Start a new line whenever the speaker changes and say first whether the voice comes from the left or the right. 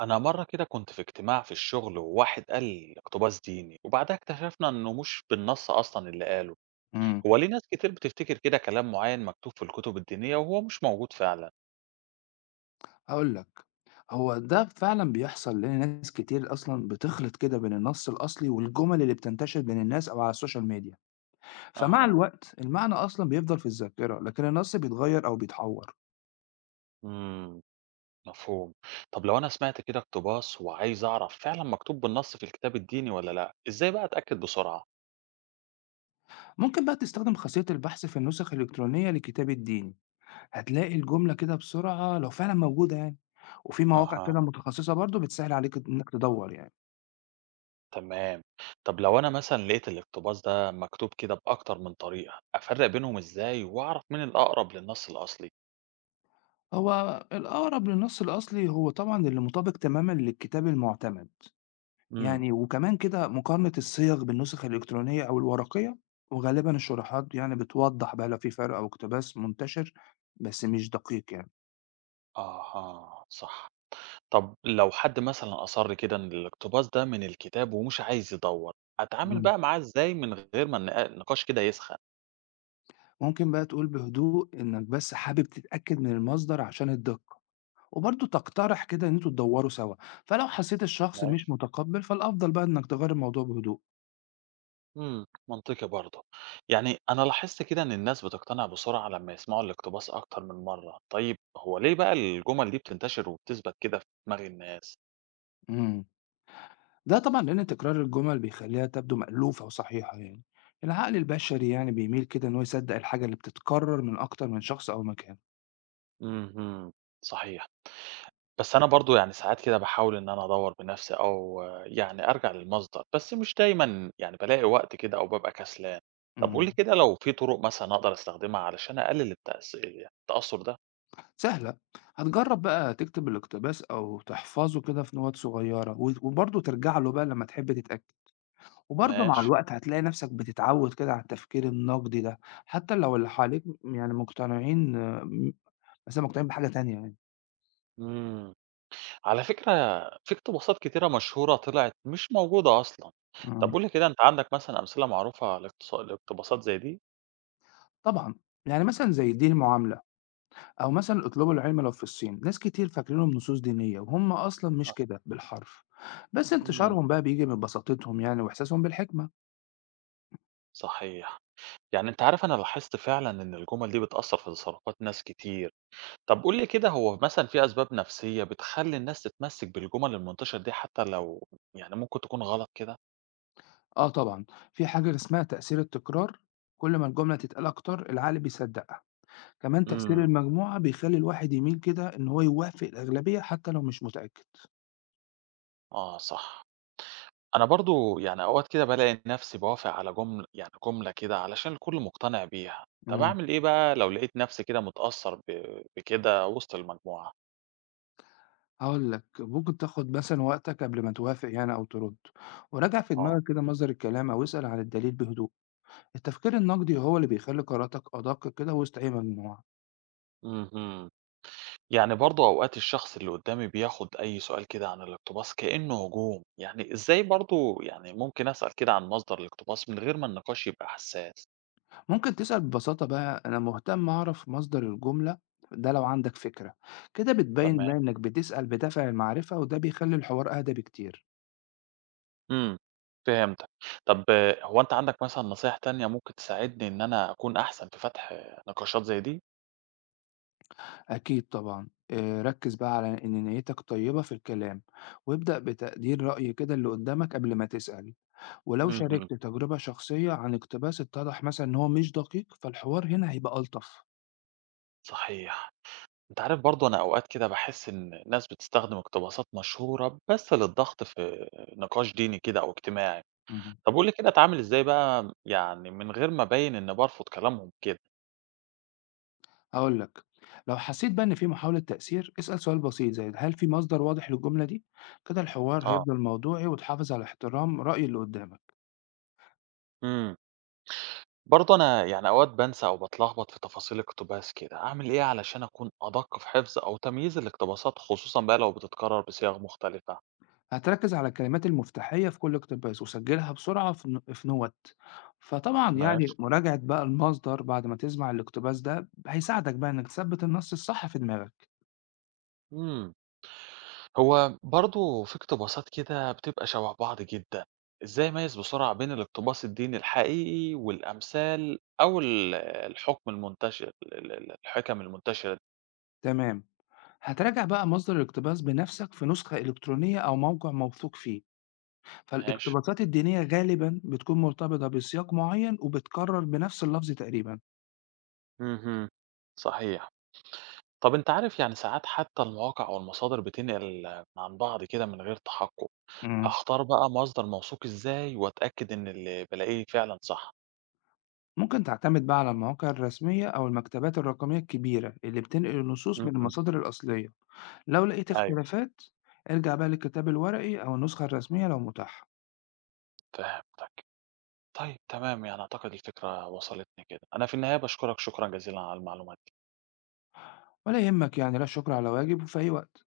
right: أنا مرة كده كنت في اجتماع في الشغل وواحد قال اقتباس ديني وبعدها اكتشفنا إنه مش بالنص أصلا اللي قاله،
left: إمم،
right: هو ليه ناس كتير بتفتكر كده كلام معين مكتوب في الكتب الدينية وهو مش موجود فعلا؟
left: هاقول لك، هو ده فعلًا بيحصل لإن ناس كتير أصلًا بتخلط كده بين النص الأصلي والجمل اللي بتنتشر بين الناس أو على السوشيال ميديا، فمع
right: أها.
left: الوقت المعنى أصلًا بيفضل في الذاكرة، لكن النص بيتغير أو بيتحوّر.
right: امم. مفهوم، طب لو أنا سمعت كده اقتباس وعايز أعرف فعلا مكتوب بالنص في الكتاب الديني ولا لأ، إزاي بقى أتأكد بسرعة؟
left: ممكن بقى تستخدم خاصية البحث في النسخ الإلكترونية للكتاب الديني، هتلاقي الجملة كده بسرعة لو فعلًا موجودة يعني، وفي مواقع
right: أها،
left: كده متخصصة برضه بتسهل عليك إنك تدوّر يعني.
right: تمام، طب لو أنا مثلا لقيت الاقتباس ده مكتوب كده بأكتر من طريقة، أفرق بينهم إزاي وأعرف مين الأقرب للنص الأصلي؟
left: هو الأقرب للنص الأصلي هو طبعًا اللي مطابق تمامًا للكتاب المعتمد. يعني وكمان كده مقارنة الصيغ بالنسخ الإلكترونية أو الورقية وغالبا الشروحات يعني بتوضح بقى لو في فرق أو اقتباس منتشر بس مش دقيق يعني.
right: أها، صح. طب لو حد مثلًا أصر كده إن الاقتباس ده من الكتاب ومش عايز يدوّر، أتعامل
left: مم.
right: بقى معاه إزاي من غير ما النقاش كده يسخن؟
left: ممكن بقى تقول بهدوء إنك بس حابب تتأكد من المصدر عشان الدقة وبرضه تقترح كده إن انتوا تدوروا سوا، فلو حسيت الشخص مش
right: ماشي.
left: متقبل فالأفضل بقى إنك تغير الموضوع بهدوء.
right: إمم، منطقي برضه. يعني أنا لاحظت كده إن الناس بتقتنع بسرعة لمّا يسمعوا الاقتباس أكتر من مرّة، طيب هو ليه بقى الجُمل دي بتنتشر وبتثبت كده في دماغ الناس؟
left: مم. ده طبعا لأن تكرار الجمل بيخليها تبدو مألوفة وصحيحة يعني العقل البشري يعني بيميل كده إن هو يصدق الحاجة اللي بتتكرر من أكتر من شخص أو مكان.
right: اهم، صحيح. بس أنا برضه يعني ساعات كده باحاول إن أنا أدوّر بنفسي أو يعني أرجع للمصدر، بس مش دايمًا يعني بالاقي وقت كده أو بابقى كسلان. طب قُل لي
left: إمم،
right: كده لو في طرق مثلًا أقدر أستخدمها علشان أقلل التأثّر ده؟
left: سهلة، هتجرّب بقى تكتب الاقتباس أو تحفظه كده في نوَت صغيّرة، وبرضه ترجع له بقى لمّا تحب تتأكد، وبرضه مع
right: ماشي.
left: الوقت هتلاقي نفْسك بتتعوّد كده على التفكير النقدي ده، حتى لو اللي حواليك م يعني مقتنعين آه، م مثلًا مقتنعين بحاجة تانية يعني.
right: إمم. على فكرة في اقتباسات كتيرة مشهورة طلعت مش موجودة أصلًا. طب
left: إمم،
right: قُل لي كده أنت عندك مثلًا أمثلة معروفة لاقتباسات زي دي؟
left: طبعًا، يعني مثلًا زي دين المعاملة، أو مثلًا اطلبوا العلم لو في الصين، ناس كتير فاكرينهم نصوص دينية وهُم أصلًا مش
right: آه.
left: كده بالحرف، بس
right: إمم.
left: انتشارهم بقى بييجي من بساطتهم يعني وإحساسهم بالحكمة.
right: صحيح. يعني أنت عارف أنا لاحظت فعلًا إن الجُمل دي بتأثّر في تصرفات ناس كتير. طب قُل لي كده هو مثلًا في أسباب نفسية بتخلّي الناس تتمسّك بالجُمل المنتشرة دي حتى لو يعني ممكن تكون غلط كده؟
left: آه طبعًا، في حاجة اسمها تأثير التكرار، كل ما الجملة تتقال أكتر العقل بيصدقها، كمان تأثير
right: إمم.
left: المجموعة بيخلّي الواحد يميل كده إن هو يوافق الأغلبية حتى لو مش متأكد.
right: آه صح. أنا برضه يعني أوقات كده بالاقي نفسي بافق على جمل يعني جملة كده علشان الكل مقتنع بيها. طب
left: إمم،
right: أعمل إيه بقى لو لقيت نفسي كده متأثّر بكده وسط المجموعة؟
left: هاقول لك ممكن تاخد مثلًا وقتك قبل ما توافق يعني أو ترد، وراجع في
right: آه.
left: دماغك كده مصدر الكلام أو اسأل عن الدليل بهدوء، التفكير النقدي هو اللي بيخلّي قراراتك أدق كده وسط أي مجموعة.
right: اهم. يعني برضه أوقات الشخص اللي قدّامي بياخُد أي سؤال كده عن الاقتباس كإنه هجوم، يعني إزاي برضه يعني ممكن أسأل كده عن مصدر الاقتباس من غير ما النقاش يبقى حساس؟
left: ممكن تسأل ببساطة بقى: أنا مهتم أعرف مصدر الجملة ده لو عندك فكرة. كده بتبين
right: تمام،
left: بقى إنك بتسأل بدافع المعرفة وده بيخلي الحوار أهدى بكتير.
right: إمم، فهمتك. طب هو أنت عندك مثلًا نصايح تانية ممكن تساعدني إن أنا أكون أحسن في فتح نقاشات زي دي؟
left: أكيد طبعا ركز بقى على إن نيتك طيبة في الكلام وابدأ بتقدير رأي كده اللي قدامك قبل ما تسأل، ولو
right: اهم.
left: شاركت تجربة شخصية عن اقتباس اتضح مثلا إن هو مش دقيق فالحوار هنا هيبقى ألطف.
right: صحيح. أنت عارف برضه أنا أوقات كده باحس إن الناس بتستخدم اقتباسات مشهورة بس للضغط في نقاش ديني كده أو اجتماعي.
left: مهم.
right: طب قُل لي كده أتعامل إزاي بقى يعني من غير ما أبيّن إني بارفض كلامهم كده؟
left: هاقول لك، لو حسيت بقى إن في محاولة تأثير، اسأل سؤال بسيط زي: هل في مصدر واضح للجملة دي؟ كده الحوار
right: آه.
left: هيفضل موضوعي وتحافظ على احترام رأي اللي قدامك.
right: إمم. برضه أنا يعني أوقات بانسى أو باتلخبط في تفاصيل اقتباس كده، أعمل إيه علشان أكون أدق في حفظ أو تمييز الاقتباسات خصوصًا بقى لو بتتكرر بصيغ مختلفة؟
left: هتركز على الكلمات المفتاحية في كل اقتباس وسجلها بسرعة في في نوت. فطبعا يعني
right: ماشي.
left: مراجعة بقى المصدر بعد ما تسمع الاقتباس ده هيساعدك بقى إنك تثبت النص الصح في دماغك.
right: إمم. هو برضه في اقتباسات كده بتبقى شبه بعض جدا، إزاي أميّز بسرعة بين الاقتباس الديني الحقيقي والأمثال أو ال الحكم المنتشر ال ال الحِكَم المنتشرة دي؟
left: تمام. هتراجع بقى مصدر الاقتباس بنفسك في نسخة إلكترونية أو موقع موثوق فيه.
right: ماشي.
left: فالاقتباسات الدينية غالبًا بتكون مرتبطة بسياق معيّن وبتكرر بنفس اللفظ تقريبًا.
right: اهم. صحيح. طب أنت عارف يعني ساعات حتى المواقع أو المصادر بتنقل عن بعض كده من غير تحقُّق.
left: إمم.
right: أختار بقى مصدر موثوق إزاي وأتأكد إن اللي بالاقيه فعلًا صح؟
left: ممكن تعتمد بقى على المواقع الرسمية أو المكتبات الرقمية الكبيرة اللي بتنقل النصوص من
right: اهم.
left: المصادر الأصلية. لو لقيت
right: أيوه،
left: اختلافات، ارجع بقى للكتاب الورقي أو النسخة الرسمية لو متاحة.
right: فهمتك. طيب تمام، يعني أعتقد الفكرة وصلتني كده. أنا في النهاية باشكرك شكرًا جزيلًا على المعلومات.
left: ولا يهمك يعني، لا شكر على واجب، وفي أي وقت.